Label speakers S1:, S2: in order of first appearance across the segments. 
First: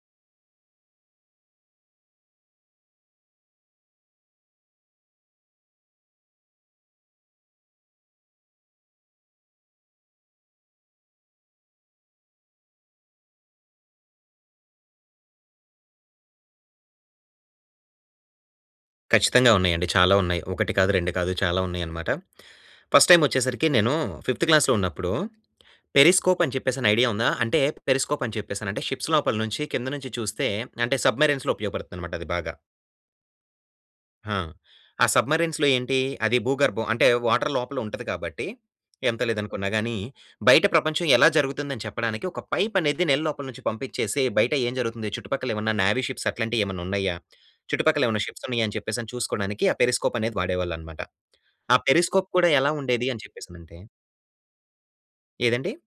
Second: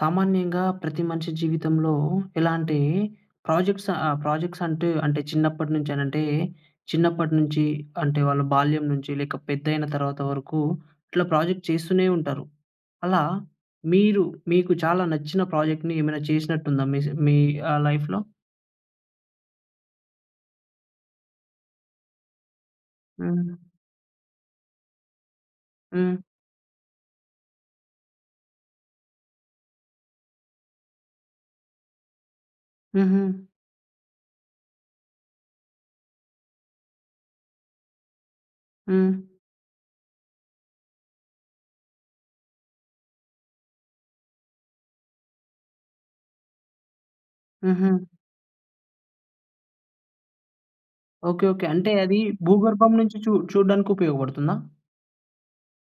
S1: సామాన్యంగా ప్రతి మనిషి జీవితంలో ఇలాంటి ప్రాజెక్ట్స్ ఆహ్, ప్రాజెక్ట్స్ అంటు, అంటే చిన్నప్పటినుంచి అనంటే, చిన్నప్పటి నుంచి అంటే వాళ్ళ బాల్యం నుంచి లేక పెద్దైన తర్వాత వరకు ఇట్లా ప్రాజెక్ట్ చేస్తూనే ఉంటారు. అలా మీరు మీకు చాలా నచ్చిన ప్రాజెక్ట్ ఏమైనా చేసినట్టు ఉందా మీస్ మీ ఆ! లైఫ్‌లో?
S2: ఖచ్చితంగా ఉన్నాయండి. చాలా ఉన్నాయి. ఒకటి కాదు రెండు కాదు చాలా ఉన్నాయి అన్నమాట. ఫస్ట్ టైమ్ వచ్చేసరికి
S1: హ్మ్.
S2: నేను ఫిఫ్త్ క్లాస్‌లో ఉన్నప్పుడు
S1: హ్మ్.
S2: పెరిస్కోప్ అని చెప్పేసి ఐడియా ఉందా? అంటే పెరిస్కోప్ అని చెప్పేసానంటే షిప్స్ లోపల నుంచి కిందనుంచి చూస్తే అంటే సబ్‌మరైన్‌లో ఉపయోగపడుతుంది అన్నమాట అది బాగా.
S1: హుహు.
S2: హా! ఆ సబ్‌మరిన్స్‌లో ఏంటి అది భూగర్భం అంటే వాటర్ లోపల ఉంటది కాబట్టి,
S1: హ్మ్.
S2: ఎంత లేదనుకున్నాగాని బయట ప్రపంచం ఎలా జరుగుతుందని చెప్పడానికి ఒక పైప్ అనేది నీళ్ళ లోపల నుంచి పంపించేసి బయట ఏం జరుగుతుంది చుట్టుపక్కల ఏమన్నా నేవీ షిప్స్ అట్లాంటివి ఏమన్నా ఉన్నాయా,
S1: హుహు.
S2: చుట్టుపక్కల ఏమన్నా షిప్స్ ఉన్నాయా, అని చెప్పేసి చూసుకోడానికి ఆ పెరిస్కోప్ అనేది వాడేవాళ్ళు అనమాట.
S1: ఓకే. ఓకే.
S2: ఆ
S1: అంటే అది
S2: పెరిస్కోప్ కూడా ఎలా
S1: భూగర్భం
S2: ఉండేది
S1: నుంచి
S2: అని
S1: చు
S2: చెప్పేసనంటే
S1: చూడడానికి ఉపయోగపడుతుందా...
S2: ఏదండీ?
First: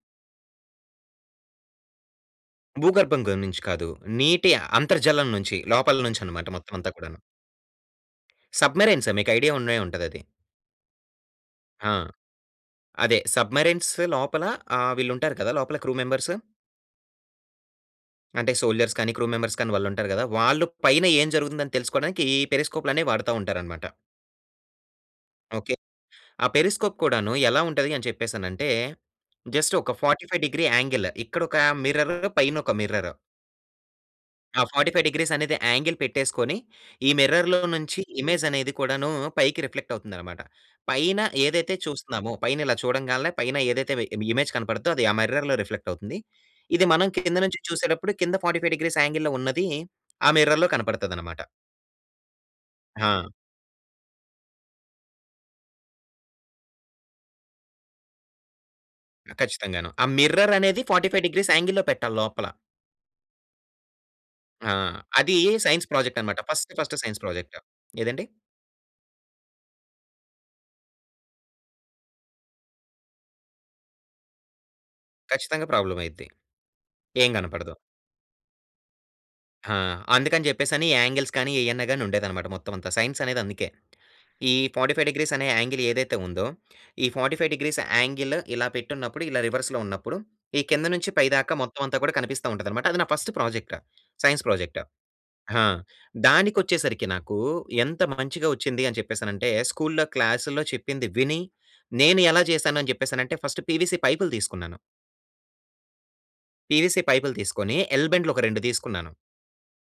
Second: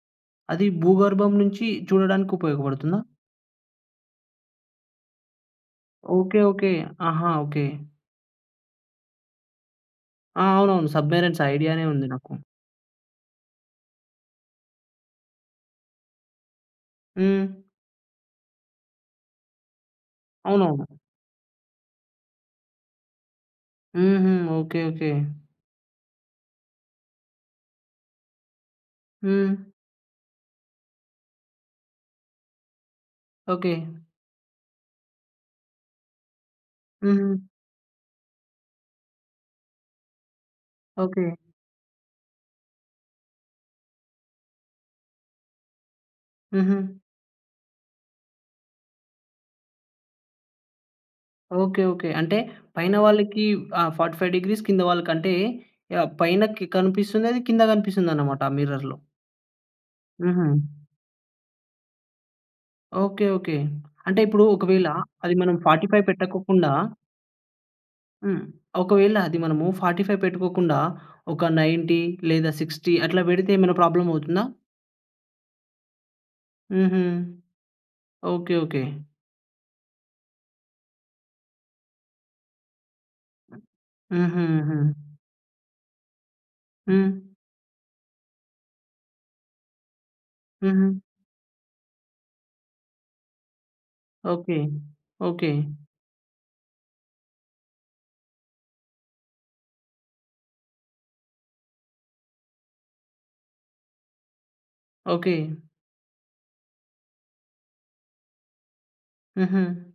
S1: అది భూగర్భం నుంచి చూడడానికి ఉపయోగపడుతుందా?
S2: భూగర్భంగనుంచి కాదు. నీటి అంతర్జాలం నుంచి లోపల నుంచి
S1: ఓకే.
S2: అన్నమాట
S1: ఓకే.
S2: మొత్తం అంతా కూడాను.
S1: ఆహా! ఓకే.
S2: సబ్మెరైన్సే. మీకైడియా ఉండే ఉంటదది.
S1: ఆ! అవునవును. సబ్మెరైన్స్, ఐడియానే
S2: ఆ!
S1: ఉంది నాకు.
S2: అదే. సబ్మెరైన్స్ లోపల, ఆహ్, వీళ్లుంటారు కదా! లోపల క్రూ మెంబర్స్...
S1: హ్మ్.
S2: అంటే, సోల్జర్స్ కానీ క్రూ మెంబర్స్ కానీ, వాళ్లుంటారు గదా! వాళ్ళు,
S1: అవునవును.
S2: పైన ఏం జరుగుతుందని తెలుసుకోడానికి, ఈ పెరిస్కోప్లనే వాడతా ఉంటారనమాట.
S1: హుహు. ఓకే. ఓకే.
S2: ఓకె. ఆ పెరిస్కోప్ కూడానూ, ఎలా ఉంటది అని చెప్పేసనంటే,
S1: హ్మ్.
S2: జస్ట్ ఒక 45 డిగ్రీ యాంగిల్, ఇక్కడొకా మిర్ర్ర్, పైనొక మిర్ర్ర్.
S1: ఓకే.
S2: ఆ 45 డిగ్రీస్ అనేది, యాంగిల్ పెట్టేసుకొని, ఈ
S1: హుహు.
S2: మిర్రర్లో నుంచి ఇమేజనేది కూడానూ, పైకి రిఫ్లెక్టవుతుందినమాట. పైన
S1: ఓకే.
S2: ఏదైతే చూస్తన్నామో, పైనిలా చూడంగాల్నే, పైన ఏదైతే వి ఇమేజ్ కనపడుద్దో, అది ఆ మిర్రర్‌లో రిఫ్లెక్ట్ అవుతుంది. ఇది,
S1: హుహు.
S2: మనం కింద నుంచి చూసేటప్పుడు, కింద 45 డిగ్రీస్ యాంగిల్‌లో ఉన్నదీ, ఆ మిర్రర్‌లో కనపడతదనమాట.
S1: ఓకే. ఓకే. అంటే, పైన
S2: హా!
S1: వాళ్ళకి ఆహ్, 45 డిగ్రీస్ కింద వాళ్ళకంటే, యాహ్! పైనకి కనిపిస్తుందది. కింద కనిపిస్తుందన్నమాట ఆ మిర్రర్‌లో.
S2: ఖచ్చితంగానూ. ఆ
S1: హుహు.
S2: మిర్ర్ర్ అనేది, 45 డిగ్రీస్ యాంగిల్‌లో పెట్టాలి లోపల.
S1: ఓకే. ఓకే. అంటే ఇప్పుడూ
S2: ఆ!
S1: ఒకవేళ, అది
S2: అదీ
S1: మనం ఫోర్టీ
S2: సైన్స్
S1: ఫైవ్
S2: ప్రోజెక్ట్ అనమాట.
S1: పెట్టకకుండా
S2: ఫస్ట్ ఫస్ట్ సైన్స్ ప్రాజెక్ట్. ఏదండి?
S1: హ్మ్. ఒకవేళ అది మనము, 45 పెట్టుకోకుండా, ఒక 90 లేదా 60 అట్లా పెడితే, ఏమేనా ప్రోబ్లమ్ అవుతుందా?
S2: ఖచ్చితంగా. ప్రాబ్లమ్ అయిద్ది.
S1: హుహు.
S2: ఏం కనపడదు.
S1: ఓకె. ఓకె.
S2: ఆ! అందుకని చెప్పేసి అని యాంగిల్స్ కానీ, ఏయన్నా గాని ఉండేదన్నమాట మొత్తం అంతా సైన్స్ అనేది అందుకే.
S1: హుహు.
S2: ఈ
S1: హుహు.
S2: 45 C డిగ్రీస్ అనే యాంగిల్ ఏదైతే ఉందో, ఈ
S1: హ్మ్.
S2: 45 డిగ్రీస్ యాంగిల్ ఇలా పెట్టున్నప్పుడు ఇలా రివర్స్‌లో ఉన్నప్పుడు. ఈ కింద
S1: హుహు.
S2: నుంచి పై దాకా మొత్తం అంతా కూడా కనిపిస్తా ఉంటది అన్నమాట. అది నా first project. Science
S1: okay.
S2: Project.
S1: Okay.
S2: ఆ! దానికి వచ్చేసరికి నాకు ఎంత మంచిగా వచ్చింది అని చెప్పేసనంటే స్కూల్‌లో, క్లాసుల్లో చెప్పింది విని. నేను ఎలా చేశాను అని చెప్పేసానంటే ఫస్ట్ పీవీసీ పైపులు తీసుకున్నాను...
S1: ఓకె.
S2: పీవీసీ పైపులు తీసుకొని ఎల్ బెండ్లు ఒక 2 తీసుకున్నాను.
S1: హుహు.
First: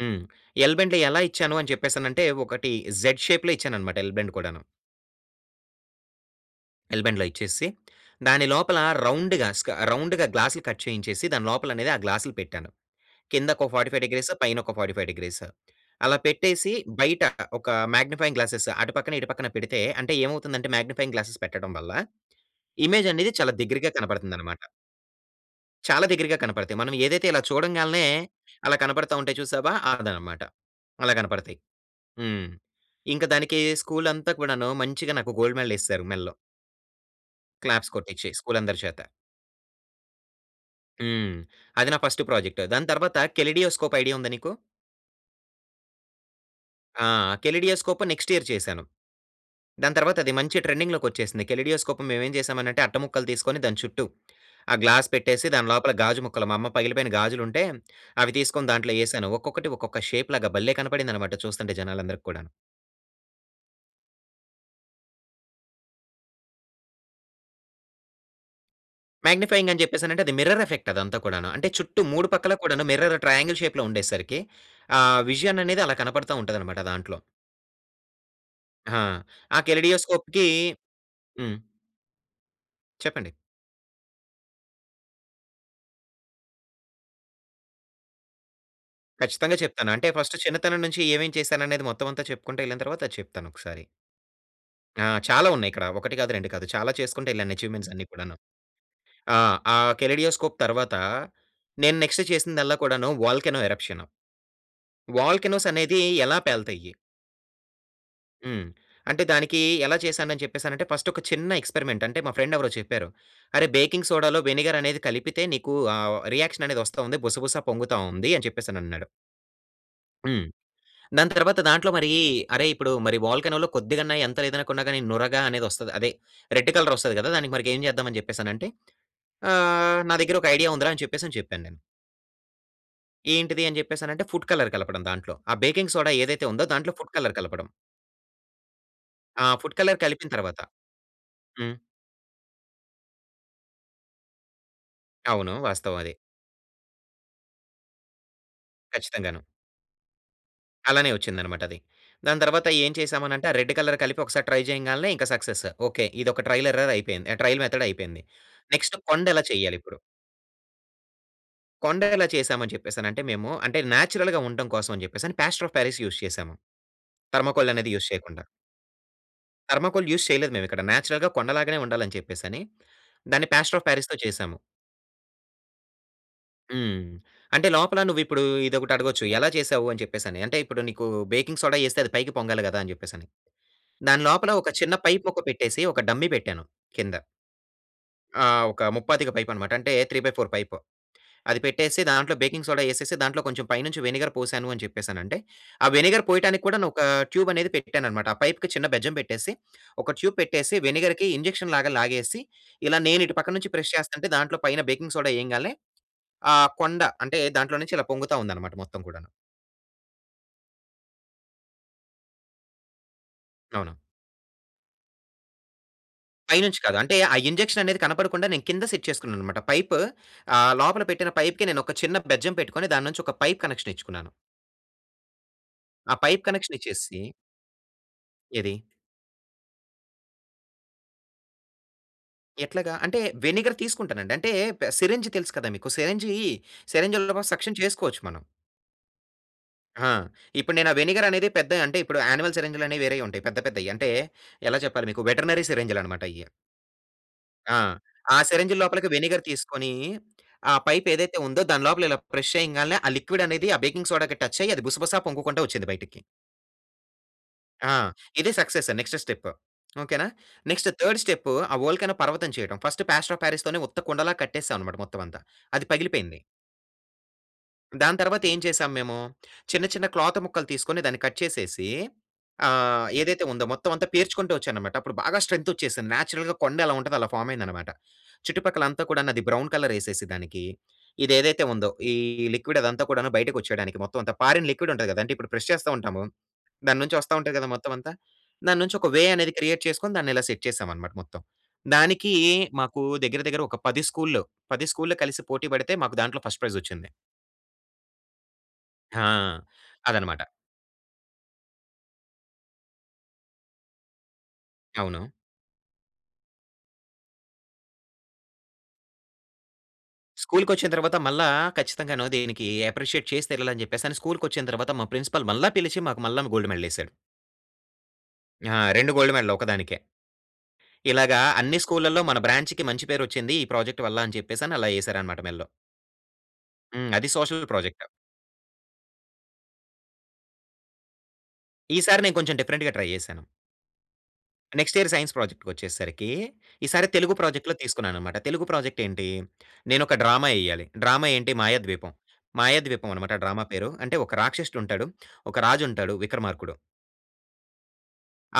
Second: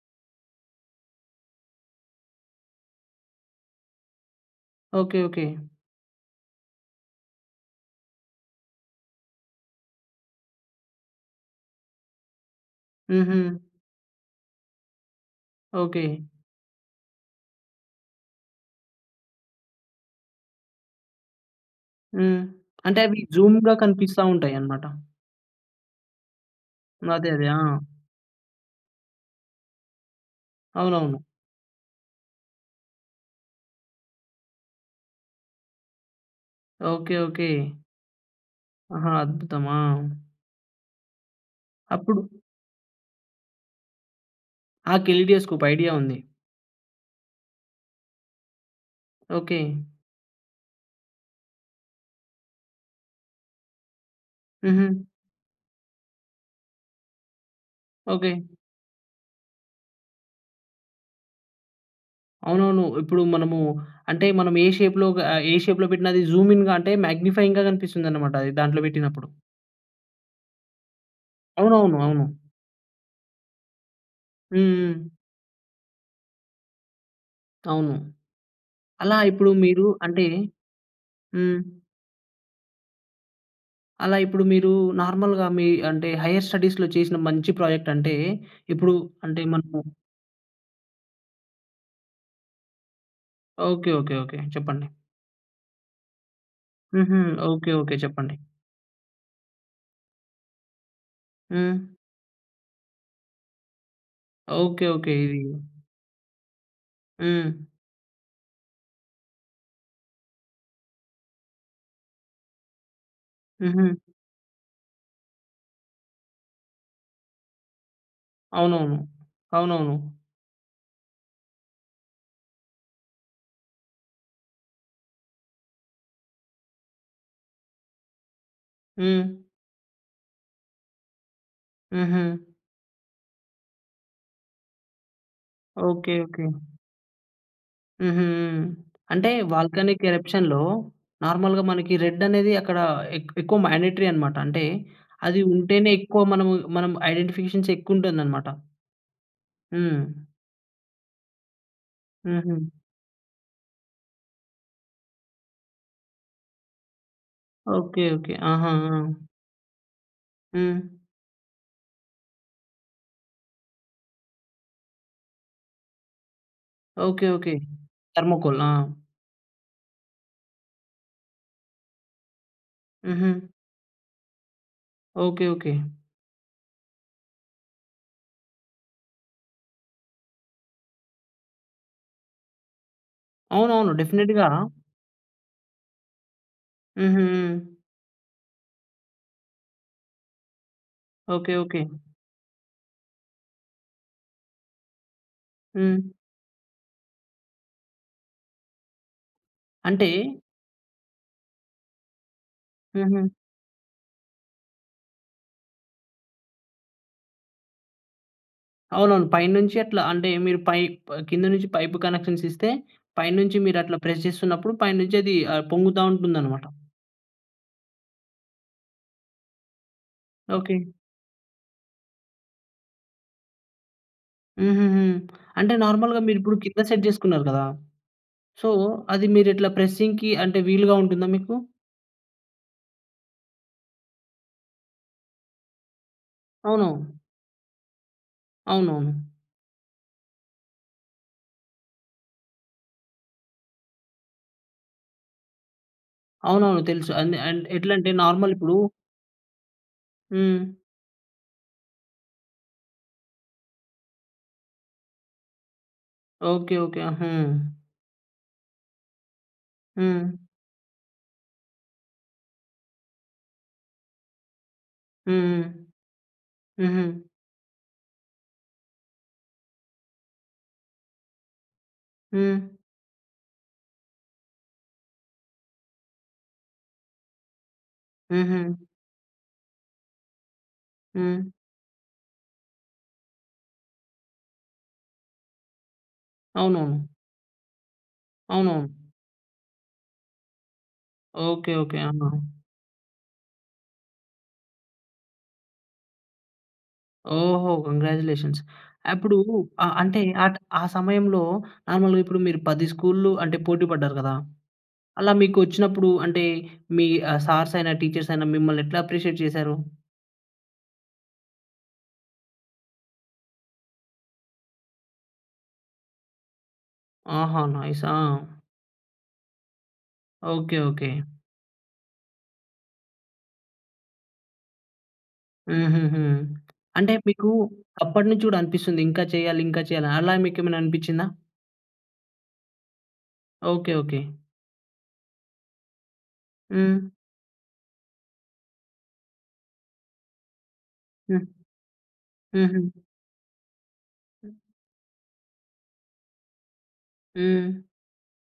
S2: హ్మ్. ఎల్ బెండ్లు ఎలా ఇచ్చాను అని చెప్పేసి అనంటే ఒకటి జెడ్ షేప్‌లో ఇచ్చాను అన్నమాట ఎల్ బెన్డ్ కూడాను...
S1: ఓకె. ఓకె.
S2: ఎల్ బెండ్లు ఇచ్చేసి, దాని లోపల రౌండ్‌గా స్క రౌండ్‌గా గ్లాసులు కట్ చేయించేసి, దాని లోపల అనేది ఆ గ్లాసులు పెట్టాను. కింద
S1: హుహు.
S2: ఒక 45 డిగ్రీస్ పైన ఒక 45 డిగ్రీస్
S1: ఓకె.
S2: అలా పెట్టేసి, బయట ఒక మాగ్నిఫైయింగ్ గ్లాసెస్ అటుపక్కన ఇటు పక్కన పెడితే, అంటే ఏమవుతుందంటే మాగ్నిఫైయింగ్ గ్లాసెస్ పెట్టడం వల్ల
S1: హ్మ్. అంటే
S2: ఇమేజ్
S1: అవి
S2: అనేది చాలా
S1: జూమ్‌‌‌‌‌గా
S2: దగ్గరిగా
S1: కనిపిస్తా ఉంటాయి
S2: కనపడుతుందనమాట.
S1: అన్నమాట.
S2: చాలా దగ్గరగా కనపడతాయి. మనం ఏదైతే
S1: అదే.
S2: ఇలా
S1: అదే. ఆ!
S2: చూడంగాలనే అలా కనపడతా ఉంటాయి. చూసావా! అదన్నమాట. అలా
S1: అవునవును.
S2: కనపడతాయి. హ్మ్. ఇంక దానికి స్కూలంతా గూడాను మంచిగా నాకు గోల్డ్ మెడల్ యేసేసారు మెల్లో.
S1: ఓకే. ఓకే.
S2: క్లాప్స్ కొట్టిచ్చి, స్కూలందరి చేత.
S1: ఆహా! అద్భుతం. ఆ!
S2: హ్మ్. అది నా
S1: అప్పుడు
S2: ఫస్ట్ ప్రాజెక్ట్. దాని తర్వాత కెలిడియోస్కోప్ ఐడియా ఉందా నీకు?
S1: ఆ! కెలిడియోస్కోప్‌ ఐడియా ఉంది.
S2: ఆ! కెలిడియోస్కోప్ నెక్స్ట్ ఇయర్ చేశాను.
S1: ఓకే.
S2: దాని తర్వాత అది మంచి ట్రెండింగ్‌ లోకి వచ్చేసింది. కెలిడియోస్కోప్ మేవేం చేసామనంటే అట్టముక్కలు తీసుకొని దాని చుట్టూ, ఆ
S1: హుహు.
S2: గ్లాస్ పెట్టేసి దాని లోపల గాజు ముక్కలు, మా అమ్మ పగిలిపోయిన గాజులుంటే,
S1: ఓకే.
S2: అవి తీసుకొని దాంట్లో యేసాను. ఒక్కొక్కటి ఒక్కొక్క షేప్‌లాగా బల్లె కనపడిందన్నమాట చూస్తుంటే జనాలందరికి కూడాను.
S1: అవునవును. ఇప్పుడు మనము అంటే మనం ఏ షేప్‌లో గా ఆహ్, ఏ షేప్‌లో పెట్టిన అది జూమ్ఇన్ మేగ్‌ని‌ఫయింగ్‌గా కనిపిస్తుందనమాట అది దాంట్లో పెట్టినప్పుడు.
S2: మేగ్‌ని‌ఫయింగ్ అని చెప్పేసనంటే అది మిర్రర్ ఎఫెక్ట్ అదంతా కూడాను. అంటే
S1: అవునవును.
S2: చుట్టూ
S1: అవును.
S2: 3 పక్కల కూడాను మిర్రర్ ట్రయాంగిల్ షేప్‌లో ఉండేసరికి, ఆ
S1: హ్మ్.
S2: విజన్ అనేది అలా కనపడతా ఉంటదన్నమాట దాంట్లో.
S1: అవును.
S2: హా!
S1: అలా ఇప్పుడు
S2: ఆ
S1: మీరు అంటే
S2: కెలిడియోస్కోప్‌కీ హ్మ్.
S1: హ్మ్.
S2: చెప్పండి.
S1: అలా ఇప్పుడు మీరు నార్మల్‌గా మీ అంటే హైయర్ స్టడీస్‌లో చేసిన మంచి ప్రాజెక్ట్ అంటే, ఇప్పుడు అంటే
S2: ఖచ్చితంగా
S1: మనము
S2: చెప్తాను. అంటే ఫస్ట్ చిన్నతనం నుంచి ఏమేం చేశాను అనేది మొత్తం అంతా చెప్పుకుంటూ యెళ్ళిన తర్వాత ఆది చెప్తానొకసారి.
S1: ఓకే. ఓకే. ఓకే. చెప్పండి.
S2: ఆ! చాలా ఉన్నాయిక్కడ. ఒకటి కాదు రెండు కాదు చాలా
S1: హుహు.
S2: చేసుకుంటు యెళ్ళాను
S1: ఓకే.
S2: Achievements
S1: okay.
S2: అన్ని
S1: చెప్పండి.
S2: కూడాను. ఆహ్, ఆహ్, కెలిడియోస్కోప్‌ తర్వాత
S1: హ్మ్.
S2: నేను నెక్స్ట్ చేసిందల్లా కూడాను వోల్కనో ఎరప్‌షన్.
S1: ఓకే. ఓకే.
S2: వోల్కనోసనేది ఎలా పేలతయ్యి?
S1: హ్మ్.
S2: హ్మ్. అంటే దానికి ఎలా చేశాను అని చెప్పేసానంటే ఫస్ట్ ఒక చిన్న ఎక్స్పెరిమెంట్ అంటే మా ఫ్రెండ్ ఎవరో చెప్పారు. అరేయ్
S1: హుహు.
S2: బేకింగ్ సోడాలో వెనిగర్ అనేది కలిపితే నీకు ఆహ్, రియాక్షన్ అనేది వస్తా ఉంది. బుసబుస పొంగుతా ఉంది అని చెప్పేసి అని
S1: అవునవును.
S2: అన్నాడు.
S1: అవునవును.
S2: హ్మ్. దాని తర్వాత దాంట్లో మరీ అరే ఇప్పుడు మరి వోల్కనో‌లో కొద్దిగన్నా ఎంత లేదనుకున్నా గానీ నురగా అనేది వస్తది. అదే రెడ్ కలర్ వస్తది గదా! దానికి మరిక ఏం చేద్దాం అని చెప్పేసి అని అంటే.
S1: హ్మ్.
S2: ఆహ్, నా దగ్గర ఒక ఐడియా ఉందిరా అని చెప్పేసి చెప్పాను నేను.
S1: హుహు.
S2: ఏంటిది అని చెప్పేసి అనంటే ఫుడ్ కలర్ కలపడం దాంట్లో. ఆ బేకింగ్ సోడా
S1: ఓకే.
S2: ఏదైతే
S1: ఓకే.
S2: ఉందో దాంట్లో ఫుడ్ కలర్ కలపడం.
S1: హుహు. హ్మ్. అంటే
S2: ఆ ఫుడ్ కలర్
S1: వోల్కనీక్
S2: కలిపిన
S1: ఎరప్షన్‌లో
S2: తర్వాత.
S1: నార్మల్‌గా
S2: హ్మ్.
S1: మనకి రెడ్ అనేది అక్కడ ఎక్ ఎక్కువ మ్యాన్‌డేటరి అనమాట. అంటే అది
S2: అవును.
S1: ఉంటేనే
S2: వాస్తవం అది.
S1: ఎక్కువ మనం మనం ఐడెంటిఫికేషన్స్ ఎక్కువ ఉంటుంది అన్నమాట.
S2: ఖచ్చితంగాను.
S1: హ్మ్.
S2: అలానే వచ్చిందన్నమాట అది. దాని తర్వాత
S1: హుహు.
S2: ఏం చేసామనంటే ఆ రెడ్ కలర్ కలిపి ఒకసారి ట్రై చేయంగాల్నే ఇంక సక్సెస్. ఓకే. ఇదొక ట్రైల్ ఎర్రర్ అయిపోయింది. ఆ ట్రైల్ మెథడ్
S1: ఓకే.
S2: అయిపోయింది.
S1: ఓకే. ఆహా!
S2: నెక్స్ట్
S1: ఆ!
S2: కొండ ఎలా చెయ్యాలి ఇప్పుడు?
S1: హ్మ్.
S2: కొండ ఎలా చేశామని చెప్పేసి అనంటే మేము అంటే నేచురల్‌గా ఉండటం కోసం అని చెప్పేసి అని ప్లాస్టర్ ఆఫ్ పారిస్ యూస్ చేసాము.
S1: ఓకే. ఓకే.
S2: థర్మాకోల్ అనేది యూజ్ చేయకుండా.
S1: థర్మాకోల్. ఆ!
S2: థర్మాకోల్ యూస్ చేయలేదు మేమిక్కడ. నేచురల్‌గా కొండ లాగానే ఉండాలి అని చెప్పేసని
S1: హుహు.
S2: దాన్ని ప్లాస్టర్ ఆఫ్ పారిస్‌తో చేసాము.
S1: ఓకే. ఓకే.
S2: హ్మ్. అంటే లోపల నువ్వు ఇప్పుడు ఇదొకటి అడగొచ్చు ఎలా చేసావు? అని చెప్పేసని అంటే ఇప్పుడు నీకు బేకింగ్ సోడా యేస్తే అది పైకి పొంగాలి గదా! అని చెప్పేసని
S1: అవునవును.
S2: దాని
S1: డెఫినెట్‌గా
S2: లోపల ఒక చిన్న పైప్ మొక్క పెట్టేసి ఒక డమ్మీ పెట్టాను
S1: హుహు.
S2: కింద.
S1: హ్మ్.
S2: ఆహ్, ఒక ముప్పాతిక పైప్ అన్నమాట. అంటే 3/4 పైప్.
S1: ఓకే.
S2: అది
S1: ఓకే.
S2: పెట్టేసి దాంట్లో బేకింగ్ సోడా యేసేసి, దాంట్లో కొంచెం పైనుంచి వెనిగర్ పోసాను అని చెప్పేసనంటే ఆ
S1: హ్మ్.
S2: వెనిగర్ పోయటానికి కూడాను ఒక ట్యూబ్ అనేది పెట్టాను అన్నమాట. ఆ పైప్‌కి ఒక చిన్న బెజ్జం పెట్టేసి
S1: అంటే
S2: ఒక ట్యూబ్ పెట్టేసి వెనిగర్‌కి ఇంజెక్షన్ లాగా లాగేసి, ఇలా నేను
S1: హుహు.
S2: ఇటు పక్కన నుంచి ప్రెస్ చేస్తుంటే, దాంట్లో పైన బేకింగ్ సోడా ఎయంగాల్నే ఆ కొండ అంటే దాంట్లో నుంచి ఇలా పొంగుతా ఉందన్నమాట మొత్తం
S1: అవునవును.
S2: కూడాను.
S1: పైనుంచి అట్లా అంటే మీరు పైప్ కింద నుంచి పైప్ కనెక్షన్స్ ఇస్తే పైనుంచి మీరు
S2: అవును.
S1: అట్లా ప్రెస్ చేస్తున్నప్పుడు పైనుంచి అది ఆహ్, పొంగుతా ఉంటుందన్నమాట.
S2: పైనుంచి కాదు అంటే ఆ ఇంజెక్షన్ అనేది కనపడకుండా నేను కింద సెట్ చేసుకున్నాను అన్నమాట. పైప్ ఆహ్,
S1: ఓకే.
S2: లోపల పెట్టిన పైప్‌కి నేను ఒక చిన్న బెజ్జం పెట్టుకొని దాని నుంచి ఒక పైప్ కనెక్షన్ ఇచ్చుకున్నాను.
S1: హుహుహు. అంటే
S2: ఆ
S1: నార్మల్‌గా మీరు
S2: పైప్
S1: ఇప్పుడు
S2: కనెక్షన్
S1: కింద సెట్
S2: ఇచ్చేసి
S1: జేసుకున్నారు గదా! సో
S2: ఏది?
S1: అది మీరు ఇట్లా ప్రెస్సింగ్‌కి అంటే వీలుగా ఉంటుందా మీకు?
S2: ఎట్లాగా? అంటే వెనిగర్ తీసుకుంటానండి. అంటే సిరంజ్ తెలుసు కదా మీకు సిరంజీ
S1: అవును.
S2: సిరంజీలతో కూడా సక్షన్ చేసుకోవచ్చు మనం.
S1: అవునవును.
S2: ఆ! ఇప్పుడు నేను ఆ వెనిగర్ అనేది పెద్ద అంటే ఇప్పుడు యానిమల్ సిరంజ్‌లు అనేవి వేరేయి ఉంటాయి. పెద్ద పెద్దయి అంటే ఎలా చెప్పాలి మీకు? వెటెర్నరి సిరంజిలన్నమాట అయ్యి.
S1: అవునవును. తెలుసు అది అంట్
S2: ఆ!
S1: ఎట్లంటే
S2: ఆ
S1: నార్మల్
S2: సిరంజి
S1: ఇప్పుడూ
S2: లోపలికి వెనిగర్ తీసుకొని,
S1: హ్మ్.
S2: ఆ పైప్ ఏదైతే ఉందో దాని లోపల ఇలా ప్రెస్ చేయంగాన్లే ఆ లిక్విడ్ అనేది ఆ బేకింగ్ సోడా‌కి టచ్ అయ్యి అది బుసబుసా పొంగుకుంటా వచ్చింది బయటికి.
S1: ఓకే. ఓకే. ఆహా!
S2: ఆ! ఇదే సక్సెస్ నెక్స్ట్ స్టెప్. ఓకే నా?
S1: హ్మ్.
S2: నెక్స్ట్ 3ర్డ్ స్టెప్ ఆ వోల్కనో పర్వతం చేయడం ఫస్ట్ ప్లాస్టర్ ఆఫ్ పారిస్‌తోనే ఉత్త కుండలా కట్టేసాం అన్నమాట మొత్తం అంతా.
S1: హ్మ్.
S2: అది పగిలిపోయింది.
S1: హుహు.
S2: దాని తర్వాత ఏం చేసాము మేము? చిన్న చిన్న క్లాత్ ముక్కలు తీసుకొని దాన్ని కట్ చేసేసి
S1: హ్మ్.
S2: ఆహ్, ఏదైతే ఉందో మొత్తం అంతా పేర్చుకుంటూ వచ్చాననమాట అప్పుడు బాగా స్ట్రెంత్ వచ్చేసింది. నేచురల్‌గా కొండ ఎలా ఉంటదో అలా ఫార్మ్ అయిందనమాట.
S1: హుహు.
S2: చుట్టుపక్కల అంతా కూడాను అది బ్రౌన్ కలర్ యేసేసి దానికి. ఇది
S1: హ్మ్.
S2: ఏదైతే ఉందో ఈ లిక్విడ్ అదంతా కూడాను బయటకి వచ్చేయడానికి మొత్తం అంతా ఫారిన్ లిక్విడ్ ఉంటది గదా! అంటే ఇప్పుడు ప్రెస్ చేస్తా ఉంటాము. దాని
S1: అవునవును.
S2: నుంచి వస్తా ఉంటది గదా మొత్తం అంతా. దాని
S1: అవునవును.
S2: నుంచి ఒక వే అనేది క్రియేట్ చేసుకొని దాన్ని ఇలా సెట్ చేసామన్నమాట మొత్తం.
S1: ఓకే. ఓకే. ఆహా!
S2: దానికి మాకు దగ్గర దగ్గర ఒక 10 స్కూల్‌ల్లు. 10 స్కూల్‌ల్లు కలిసి పోటీ పడితే మాకు దాంట్లో ఫస్ట్ ప్రైజ్ వచ్చింది.
S1: ఓహో! కంగ్రాచ్యులేషన్స్.
S2: హా!
S1: అప్పుడు అ అంటే
S2: అదనమాట.
S1: ఆ ట్ సమయంలో నార్మల్‌గా ఇప్పుడు మీరు 10 స్కూల్‌ల్లు అంటే పోటి పడ్డారు గదా?
S2: అవును.
S1: అలా మీకు వచ్చినప్పుడు అంటే మీ ఆహ్, సార్స్ అయినా టీచర్స్ అయినా మిమ్మల్ని ఎట్లా అప్రిషియేట్ చేసారు?
S2: స్కూల్‌కి వచ్చిన తర్వాత మళ్ళా ఖచ్చితంగాను దీనికి అప్రిషియేట్ చేసి తీరాలి అని చెప్పేసని, స్కూల్‌కి వచ్చిన తర్వాత మా ప్రిన్సిపల్ మళ్ళా పిలిచి మాకు మళ్లాను గోల్డ్ మెడల్ ఎసారు.
S1: ఆహా! నైస్. ఆ!
S2: ఆ! 2 గోల్డ్ మెడల్ ఒకదానికే.
S1: ఓకే. ఓకే.
S2: ఇలాగా అన్ని స్కూల్‌లల్లో మన బ్రాంచ్‌కి మంచి పేరు వచ్చింది ఈ ప్రాజెక్ట్ వల్ల. అని చెప్పేసి అలా యేసారనమాట మెళ్ళో.
S1: హుహుహు.
S2: హ్మ్.
S1: అంటే
S2: అది
S1: మీకు
S2: సోషల్ ప్రోజెక్ట్.
S1: అప్పడినుంచి గూడా అనిపిస్తుంది. ఇంకా చేయాలి ఇంకా చేయాలి. అలా మీకు ఏమైనా అనిపిచ్చిందా?
S2: ఈసారి నేను కొంచెం డిఫరెంట్‌గా ట్రై జేశాను.
S1: Okay. Okay.
S2: Next year science ప్రాజెక్ట్‌కొచ్చేసరికి ఈసారి
S1: హ్మ్.
S2: తెలుగు ప్రాజెక్ట్‌లో తీసుకున్నాననమాట. తెలుగు ప్రాజెక్ట్ ఏంటి? నేను ఒక డ్రామా ఎయ్యాలి. డ్రామా
S1: హ్మ్.
S2: ఏంటి మాయాద్వీపం.
S1: హుహు.
S2: మాయాద్వీపం అనమాట డ్రామా పేరు. అంటే ఒక రాక్షసుడు ఉంటాడు. ఒక రాజు ఉంటాడు విక్రమార్కుడు.
S1: హ్మ్.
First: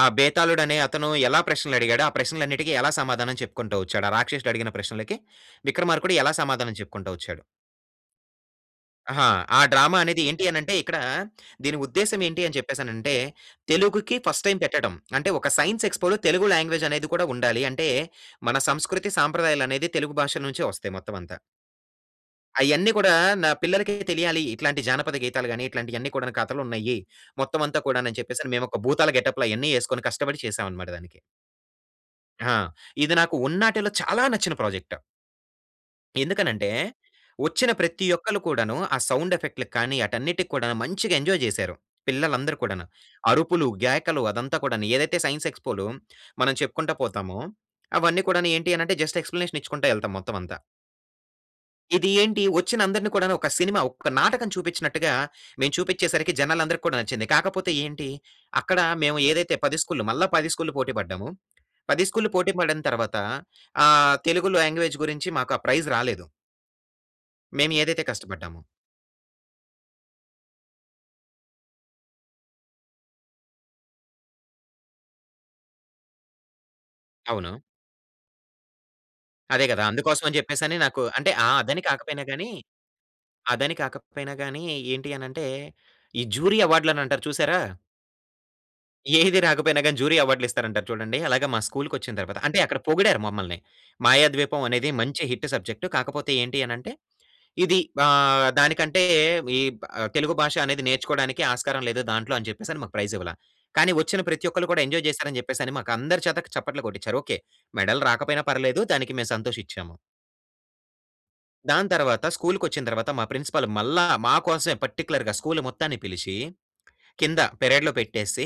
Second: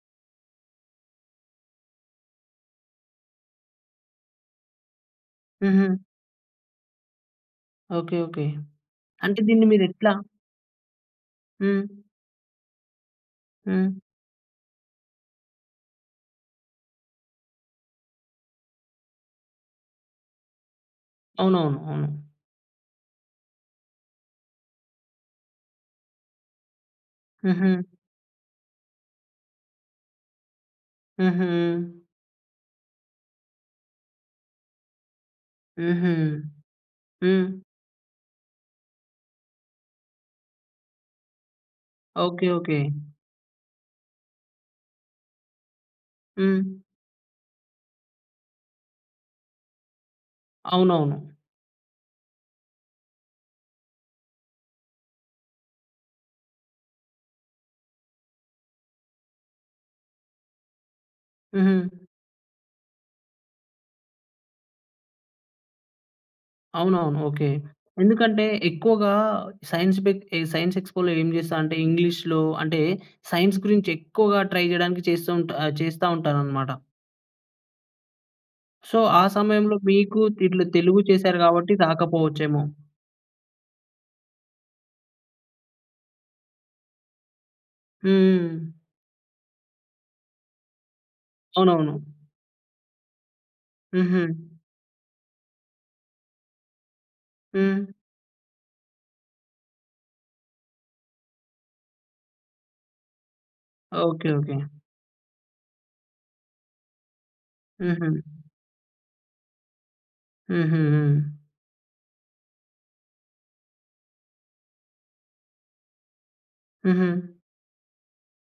S2: ఆ! బేతాలుడు అనే అతను ఎలా ప్రశ్నలు అడిగాడో ఆ ప్రశ్నలన్నిటికి ఎలా సమాధానం చెప్పుకుంటూ వచ్చాడు? ఆ రాక్షసుడు అడిగిన ప్రశ్నలకి
S1: హుహు.
S2: విక్రమార్కుడు ఎలా సమాధానం చెప్పుకుంటా వచ్చాడు?
S1: ఓకే. ఓకే.
S2: ఆహా!
S1: అంటే
S2: ఆ
S1: దీన్ని మీరు
S2: డ్రామా
S1: ఎట్ల
S2: అనేది ఏంటి అని అంటే ఇక్కడా దీని
S1: హ్మ్.
S2: ఉద్దేశ్యం ఏంటి అని చెప్పేసి అనంటే
S1: హ్మ్.
S2: తెలుగుకి ఫస్ట్ టైమ్ పెట్టడం. అంటే ఒక సైన్స్ ఎక్స్పోలో తెలుగు లాంగ్వేజ్ అనేది కూడా ఉండాలి. అంటే మన సంస్కృతి సంప్రదాయాలు అనేది తెలుగు భాష నుంచే వస్తాయి మొత్తం అంతా.
S1: అవునవును. అవును.
S2: అయన్నీ కూడా నా పిల్లలకి తెలియాలి. ఇట్లాంటి జానపద గీతాలు గాని ఇట్లాంటియన్నీ కూడాను కథలు ఉన్నాయి. మొత్తం అంతా
S1: హుహు.
S2: కూడాను అని చెప్పేసి మేము ఒక భూతాల గెటప్‌లో అయన్నీ ఎసుకొని కష్టపడి చేసామనమాట దానికి.
S1: హుహు.
S2: ఆ! ఇది నాకు ఉన్నాటిలో చాలా నచ్చిన ప్రోజెక్ట్...
S1: హుహు.
S2: ఎందుకని అంటే,
S1: హ్మ్.
S2: వచ్చిన ప్రతి ఒక్కళ్ళు కూడాను, ఆ సౌండ్ ఎఫెక్ట్‌లకి కానీ ఆటన్నిటికి కూడాను మంచిగా ఎంజాయ్ చేసారు. పిల్లలు
S1: ఓకే
S2: అందరు
S1: ఓకే!
S2: కూడాన. అరుపులు, గేకలు అదంతా కూడాను ఏదైతే సైన్స్ ఎక్స్‌పోలో, మనం
S1: హ్మ్.
S2: చెప్పుకుంటూ పోతామో, అవన్నీ కూడాను ఏంటి అనంటే, జస్ట్ ఎక్స్‌ప్లనేషన్ ఇచ్చుకుంటూ ఎళ్తాం మొత్తం అంతా.
S1: అవునవును.
S2: ఇది ఏంటి, వచ్చిన అందరిని కూడాను ఒక సినిమా, ఒక నాటకం చూపించినట్టుగా, మేము చూపించేసరికి జనాలందరికి కూడా నచ్చింది. కాకపోతే ఏంటి, అక్కడ మేము ఏదైతే 10 స్కూల్‌ల్లు మళ్ళా 10 స్కూల్‌ల్లు పోటి పడ్డాము.
S1: హుహు.
S2: 10 స్కూల్‌ల్లు పోటి పడిన తర్వాత, ఆహ్, తెలుగులో లాంగ్వేజ్ గురించి మాకు ఆ ప్రైజ్ రాలేదు...
S1: అవునవును ఓకే,
S2: మేము ఏదైతే
S1: ఎందుకంటే
S2: కష్టపడ్డామో.
S1: ఎక్కువగా, సైన్స్ ఏక్ సైన్స్ ఎక్స్‌పోలో ఏం చేస్తా అంటే, ఇంగ్లీష్‌లో అంటే సైన్స్ గురించి ఎక్కువగా ట్రై చేయడానికి చేస్తుంటారు చేస్తా ఉంటారు అన్నమాట.
S2: అవును.
S1: సో, ఆ
S2: అదే
S1: సమయంలో
S2: కదా!
S1: మీకు,
S2: అందుకోసం అని చెప్పేసి
S1: తెలు
S2: అని
S1: తెలుగు
S2: నాకు అంటే,
S1: చేసారు
S2: ఆహ్,
S1: కాబట్టి
S2: అదని కాకపోయినా గాని,
S1: రాకపోవచ్చేమో.
S2: అదని కాకపోయినా గాని ఏంటి అనంటే, ఈ జ్యూరీ అవార్డ్‌లు అని అంటారు చూసారా...
S1: హ్మ్.
S2: ఏది రాకపోయినా గాని, జ్యూరీ అవార్డ్‌లు ఇస్తారంటారు చూడండి. అలాగే మా
S1: అవునవును.
S2: స్కూల్‌కొచ్చిన తర్వాత, అంటే అక్కడ పొగిడారు మమ్మల్ని.
S1: హుహు
S2: మాయాద్వీపం అనేది మంచి హిట్ సబ్జెక్ట్. కాకపోతే ఏంటి అనంటే, ఇది
S1: హ్మ్.
S2: ఆహ్, దానికంటే ఈ బా తెలుగు భాష అనేది నేర్చుకోవడానికి ఆస్కారం లేదు దాంట్లో అని చెప్పేసని మాకు ప్రైజ్ ఇవ్వలా. కానీ వచ్చిన
S1: ఓకే.
S2: ప్రతి
S1: ఓకే.
S2: ఒక్కళ్ళు కూడా ఎంజాయ్ చేసారని చెప్పేసని మాకు అందరి చేత చప్పట్లు కొట్టించారు. ఓకే! మెడల్
S1: హుహు.
S2: రాకపోయినా పర్లేదు, దానికి మేము సంతోషిచ్చాము.
S1: హుహుహు.
S2: దాని తర్వాత స్కూలుకొచ్చిన తర్వాత మా ప్రిన్సిపల్ మళ్ళా, మాకోసమే పర్టిక్యులర్‌గా స్కూల్ మొత్తాన్ని పిలిచి,
S1: హుహు.
S2: కింద పెరేడ్‌లో పెట్టేసి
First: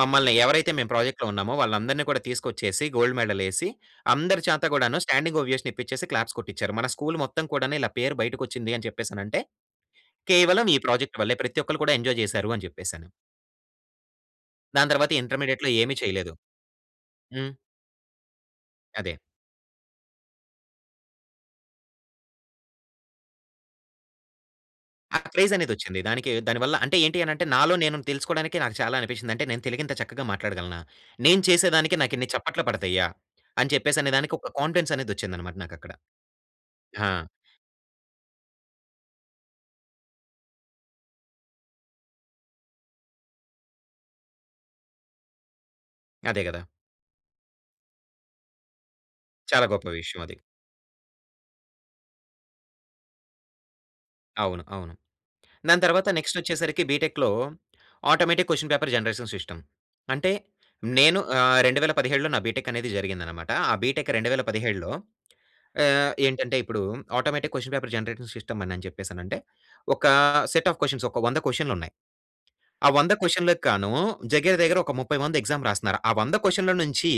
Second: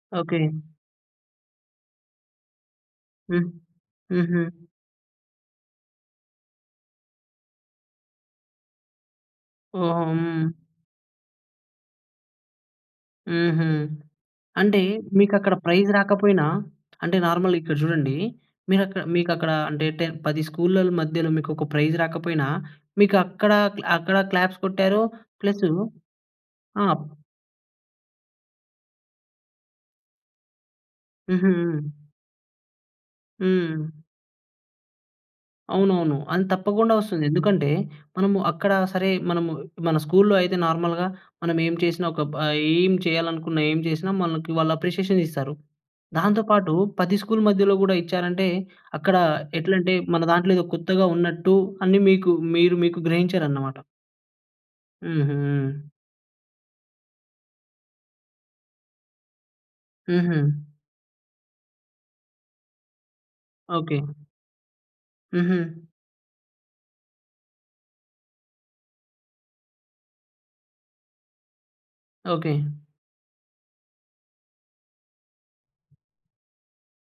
S2: మమ్మల్ని
S1: ఓకే.
S2: ఎవరైతే మేము ప్రాజెక్ట్‌లో ఉన్నామో వాళ్ళందరిని కూడా తీసుకొచ్చేసి, గోల్డ్ మెడల్
S1: హ్మ్.
S2: ఏసి
S1: హుహు.
S2: అందరి చేత గూడాను స్టాండింగ్ ఓవియేషన్ ఇప్పిచ్చేసి క్లాప్స్ కొట్టిచ్చారు. మన స్కూల్ మొత్తం కూడాను ఇలా పేరు బయటకు వచ్చింది అని చెప్పేసి అనంటే,
S1: ఓహ్! ఆ! హ్మ్.
S2: కేవలం ఈ ప్రాజెక్ట్ వల్లే. ప్రతి ఒక్కళ్ళు కూడా ఎంజాయ్ చేసారు అని చెప్పేసని.
S1: హుహు. అంటే
S2: దాని తర్వాత
S1: మీకు అక్కడ
S2: ఇంటర్మీడియేట్‌లో
S1: ప్రైజ్
S2: ఏమి చేయలేదు.
S1: రాకపోయినా అంటే
S2: హ్మ్.
S1: నార్మల్‌గా ఇక్కడ చూడండి. మీకక్కడ్
S2: అదే.
S1: మీకు అక్కడ అంటే 10 10 స్కూల్‌ల మధ్యలో మీకు ఒక ప్రైజ్ రాకపోయినా మీకు అక్కడ క్లా అక్కడ క్లాప్స్ కొట్టారు.
S2: ఆ క్రేజ్
S1: ప్లస్సూ
S2: అనేది వచ్చింది. దానికి దానివల్ల
S1: ఆ!
S2: అంటే ఏంటి అనంటే నాలో నేను తెలుసుకోడానికి నాకు చాలా అనిపించింది. అంటే నేను తెలుగు ఇంత చక్కగా మాట్లాడగలనా? నేను చేసేదానికి
S1: హుహు.
S2: నాకు ఇన్ని చప్పట్లు పడతయ్యా? అని చెప్పేసి
S1: హ్మ్.
S2: అనేదానికి ఒక కాన్ఫిడెన్స్ అనేది వచ్చిందన్నమాట నాకు అక్కడ.
S1: అవునవును. అ‌న్ తప్పకుండా
S2: ఆ!
S1: వస్తుంది. ఎందుకంటే మనము అక్కడ సరే మనము మన స్కూల్‌లో అయితే నార్మల్‍గా మనం ఏం చేసినా ఒక బ ఏం చేయాలనుకున్న, ఏం చేసినా మనకి వాళ్ళు అప్రిషియేషన్ ఇస్తారు. దాంతో
S2: అదే గదా.
S1: పాటు 10 స్కూల్ మధ్యలో గూడా ఇచ్చారంటే అక్కడ
S2: చాలా గొప్ప
S1: ఎట్లంటే, మన
S2: విషయం అది.
S1: దాంట్లో ఏదో కొత్తగా ఉన్నట్టు అన్ని మీకు మీరు మీకు గ్రహించారన్నమాట.
S2: అవును. అవును. దాని
S1: హుహు.
S2: తర్వాత నెక్స్టొచ్చేసరికి బీటెక్‌‌లో automatic question paper generation system. అంటే
S1: హుహు.
S2: నేను ఆహ్, 2017లో నా బిటెక్ అనేది జరిగిందనమాట. ఆ
S1: ఓకే.
S2: బీటెక్ 2017లో
S1: హుహు.
S2: ఆహ్, ఏంటంటే ఇప్పుడు automatic question paper generative system అని అని చెప్పేసనంటే ఒకా సెట్ ఆఫ్ కొషన్స్. ఒక 1 00 కొషన్లు ఉన్నాయి.
S1: ఓకే.
S2: ఆ 100 కొషన్లకి గాను దగ్గర దగ్గర ఒక 30 మంది ఎగ్జామ్ రాస్తున్నారు. ఆ 100 కొషన్ల నుంచి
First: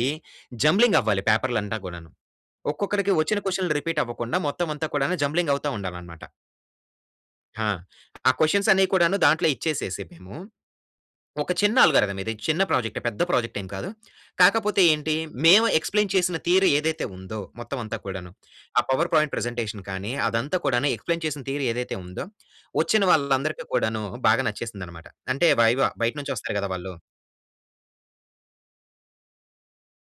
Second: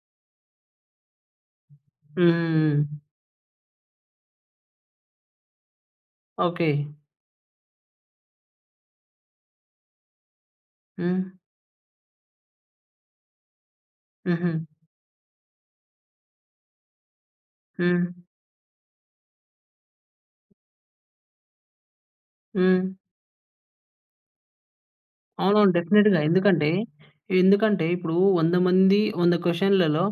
S2: జంబ్లింగ్ అవ్వాలి పేపర్లు అంతా కూడాను.
S1: హ్మ్.
S2: ఒక్కొక్కడికి వచ్చిన కొషన్లు రిపీట్ అవ్వకుండా మొత్తం అంతా కూడా జంబ్లింగ్ అవుతా ఉండాలన్నమాట.
S1: ఓకే.
S2: హా! ఆ కొషన్స్ అన్నీ కూడాను దాంట్లో ఇచ్చేసేసి మేము.
S1: హ్మ్.
S2: ఒక చిన్న ఆల్గారిథం ఇది. చిన్న ప్రాజెక్టే పెద్ద ప్రాజెక్ట్ ఏం కాదు.
S1: హుహు.
S2: కాకపోతే ఏంటి? మేము ఎక్స్‌ప్లెయిన్ చేసిన థియరీ ఏదైతే ఉందో, మొత్తం అంతా
S1: హ్మ్.
S2: కూడాను. ఆ పవర్ పాయింట్ ప్రజెంటేషన్ కానీ అదంతా కూడాను ఎక్స్‌ప్లెయిన్ చేసిన థియరీ ఏదైతే ఉందో
S1: హ్మ్.
S2: వచ్చిన వాళ్ళందరికి కూడాను బాగా నచ్చేసిందన్నమాట. అంటే
S1: అవునవును.
S2: వైవా బయట
S1: డెఫినిట్‌గా
S2: నుంచి వస్తారు కదా
S1: ఎందుకంటే,
S2: వాళ్ళు.
S1: ఎందుకంటే ఇప్పుడూ 100 మంది 100 కొషన్‌లలో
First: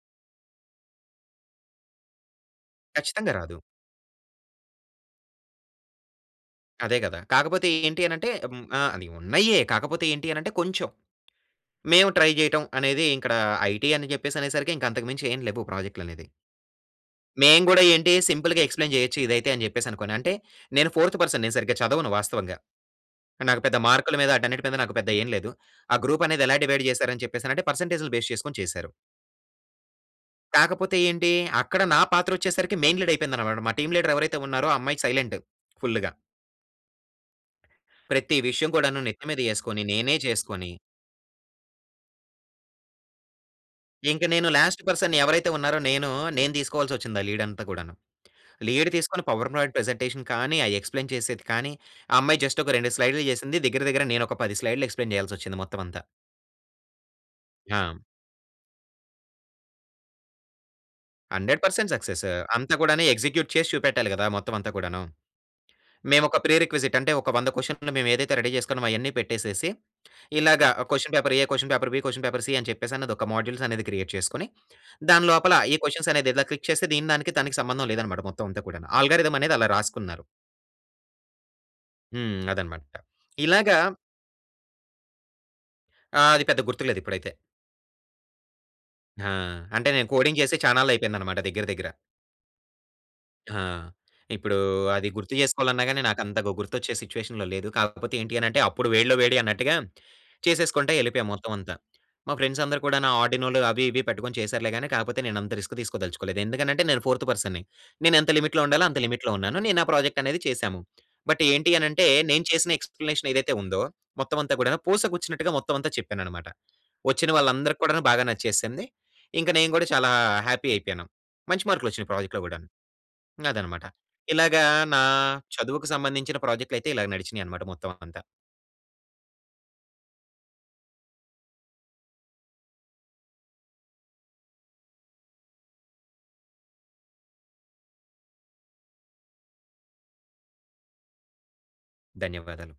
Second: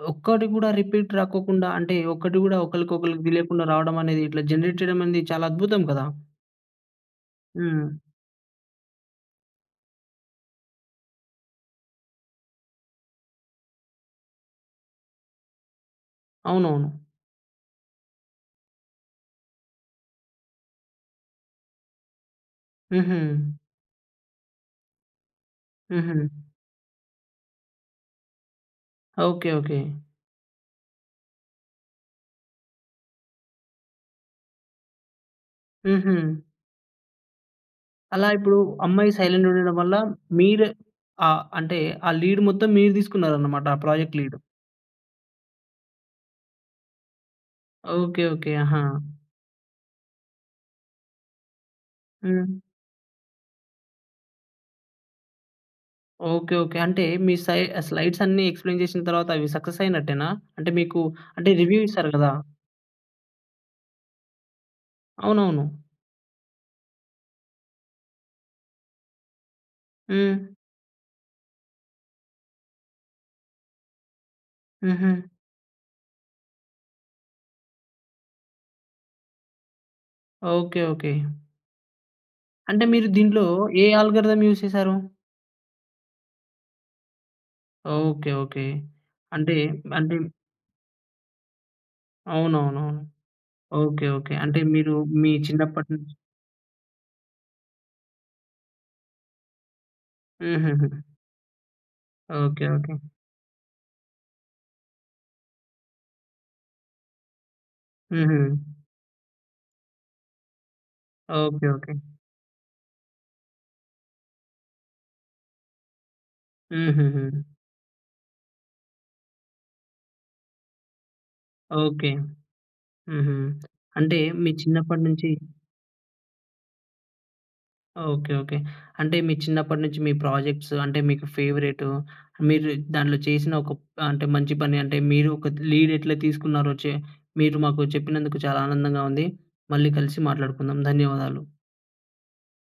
S1: ‌‌ ఒక్కటి గూడా రిపీట్ రాకోకుండా అంటే ఒక్కటి గూడా ఒకళ్ళకి ఒకళ్ళకి
S2: ఖచ్చితంగా రాదు.
S1: తెలియకుండా రావడం అనేది ఇట్లా జనరేట్ చేయడం అనేది చాలా అద్భుతం కదా!
S2: అదే కదా. కాకపోతే
S1: హ్మ్.
S2: ఏంటి అని అంటే హ్మ్. ఆహ్, అది ఉన్నాయే కాకపోతే ఏంటి అని అంటే కొంచెం, మేము ట్రై చేయటం అనేది ఇక్కడ ఐటీ అని చెప్పేసి అనేసరికి ఇంక అంతకు మించి ఏమి లేవు ప్రాజెక్ట్‌లనేది.
S1: అవునవును.
S2: మేం గూడా ఏంటి సింపుల్‌గా ‌ఎక్స్‌ప్లేన్ చేయొచ్చు ఇదైతే అని చెప్పేసి అనుకోని, అంటే నేను ఫోర్త్ పర్సన్ నేను సరిగ్గా చదవను వాస్తవంగా.
S1: హుహు.
S2: నాకు పెద్ద మార్కుల మీద వాటన్నిటి మీద నాకు పెద్ద ఏమి లేదు. ఆ
S1: హుహు.
S2: గ్రూప్ అనేది ఎలా డివైడ్ చేసారు అని చెప్పేసి అని అంటే పర్సెంటేజ్‌లు బేస్ చేసుకొని చేసారు.
S1: ఓకే. ఓకే.
S2: కాకపోతే ఏంటి అక్కడ నా పాత్ర వచ్చేసరికి మెయిన్ లీడ్ అయిపోయింది అన్నమాట. మా టీమ్ లీడర్ ఎవరైతే ఉన్నారో ఆ అమ్మాయి సైలెంట్ ఫుల్‌గా...
S1: హుహు. అలా
S2: ప్రతి
S1: ఇప్పుడు
S2: విషయం కూడాను
S1: అమ్మాయి
S2: నెత్తి మీద
S1: సైలెంట్‌గా ఉండడం
S2: ఎసుకొని
S1: వల్ల
S2: నేనే
S1: మీరె
S2: చేసుకొని...
S1: ఆహ్, అంటే ఆ లీడ్ మొత్తం మీరు తీసుకున్నారన్నమాట, ఆ ప్రోజెక్ట్
S2: ఇంక
S1: లీడ్.
S2: నేను లాస్ట్ పర్సన్ ఎవరైతే ఉన్నారో నేను, నేను తీసుకోవాల్సి వచ్చింది ఆ లీడ్ అంతా కూడాను.
S1: ఓకే. ఓకే. ఆహా!
S2: లీడ్ తీసుకొని పవర్ పాయింట్ ప్రెజెంటేషన్ కానీ, అది ఎక్స్‌ప్లేన్ చేసేది కానీ, ఆ అమ్మాయి
S1: హ్మ్.
S2: జస్ట్ ఒక 2 స్లైడ్‌లు చేసింది. దగ్గర దగ్గర నేను ఒక 10 స్లైడ్‌లు ఎక్స్‌ప్లేన్ చేయాల్సి వచ్చింది మొత్తం అంతా.
S1: ఓకే. ఓకే. అంటే మీ సై
S2: ఆ!
S1: స్లైడ్స్ ఆన్ని ఎక్స్‌ప్లేన్ చేసిన తర్వాత అవి సక్సెస్ అయినట్టేనా? అంటే మీకు అంటే
S2: హండ్రెడ్
S1: రివ్యూ
S2: పర్సెంట్
S1: ఇస్తారు
S2: సక్సెసూ!
S1: కదా!
S2: అంత కూడాను ఎగ్జిక్యూట్ చేసి చూపెట్టాలి కదా! మొత్తం అంతా కూడాను.
S1: అవునవును.
S2: మేము ఒక ప్రి-రిక్విజిట్ అంటే ఒక 100 క్వశ్చన్‌లు మేము ఏదైతే రెడీ చేసుకున్నామో! అయన్నీ పెట్టేసేసి.
S1: హ్మ్.
S2: ఇలాగ question paper A question paper B question paper C అని చెప్పేసి ఒక మోడ్యుల్స్ అనేది క్రియేట్ చేసుకొని,
S1: హుహు.
S2: దానిలోపల ఈ క్వశ్చన్స్ అనేది క్లిక్ చేస్తే దీని దానికి దానికి సంబంధం లేదన్నమాట మొత్తం అంతా కూడాను. ఆల్గారిథమ్ అనేది అలా రాసుకున్నారు.
S1: ఓకే. ఓకే.
S2: హ్మ్.
S1: అంటే
S2: అదన్నమాట.
S1: మీరు దీంట్లో,
S2: ఇలాగ
S1: ఏ అల్గారిథం యూస్ చేసారు?
S2: ఆ! అది పెద్ద గుర్తులేదు ఇప్పుడైతే.
S1: Okay, okay.
S2: ఆ!
S1: అంటే,
S2: అంటే నేను
S1: అంటే
S2: కోడింగ్ చేసే చానాళ్ళైపోయిందనమాట దగ్గర దగ్గర.
S1: అవునవునవును.
S2: ఆ!
S1: ఓకే. ఓకే.
S2: ఇప్పుడు,
S1: అంటే మీరు,
S2: అది
S1: మీ
S2: గుర్తు చేసుకోవాలన్నా
S1: చిన్నప్పటి
S2: గాని
S1: నుంచి
S2: నాకు అంతగా గుర్తొచ్చే సిట్యుయేషన్‌లో లేదు. కాకపోతే ఏంటి అని అంటే, అప్పుడు వేడిలో వేడి అన్నట్టుగా, చేసేసుకుంట
S1: హుహుహు
S2: ఎళ్ళిపోయాము మొత్తం అంతా. మా ఫ్రెండ్స్
S1: ఓకే,
S2: అందరూ
S1: ఓకే.
S2: కూడాను ఆర్డినోలు, అవి ఇవి పెట్టుకొని చేసారులే కాని, కాకపోతే నేను అంత రిస్క్ తీసుకోదలుచుకోలేదు. ఎందుకనంటే నేను ఫోర్త్ పర్సన్‌ని నేను ఎంత
S1: హుహూ.
S2: లిమిట్‌లో ఉండాలో, అంత లిమిట్‌లో ఉన్నాను. నేను నా, ప్రాజెక్ట్ అనేది చేశాము. బట్
S1: ఓకే
S2: ఏంటి
S1: ఓకే.
S2: అనంటే, నేను చేసిన ఎక్స్‌ప్లేనేషన్ ఏదైతే ఉందో, మొత్తం అంతా కూడా పూస గుచ్చినట్టుగా మొత్తం అంతా చెప్పానన్నమాట. వచ్చిన
S1: హుహూహూ.
S2: వాళ్ళందరికి కూడా బాగా నచ్చేసింది. ఇంక నేను గూడా చాలా హ్యాపీ అయిపోయాను. మంచి మార్కులు
S1: ఓకే.
S2: వచ్చినాయి ప్రాజెక్ట్‌లో కూడాను.
S1: హుహూ.
S2: అదన్నమాట.
S1: అంటే, మీ
S2: ఇలాగ నా
S1: చిన్నప్పటి నుంచి
S2: చదువుకు సంబంధించిన ప్రాజెక్ట్‌లు అయితే ఇలా నడిచినాయి అన్నమాట మొత్తం అంతా.
S1: Okay, okay. అంటే మీ చిన్నప్పటి నుంచి మీ ప్రాజెక్ట్స్ అంటే మీకు ఫేవరెట్, మీరు దాంట్లో చేసిన ఒక ప అంటే మంచి పని అంటే మీరు ఒక లీడ్ ఎట్లా తీసుకున్నారో చే మీరు మాకు చెప్పినందుకు చాలా ఆనందంగా ఉంది. మళ్ళీ కలిసి మాట్లాడుకుందాం, ధన్యవాదాలు.
S2: ధన్యవాదాలు.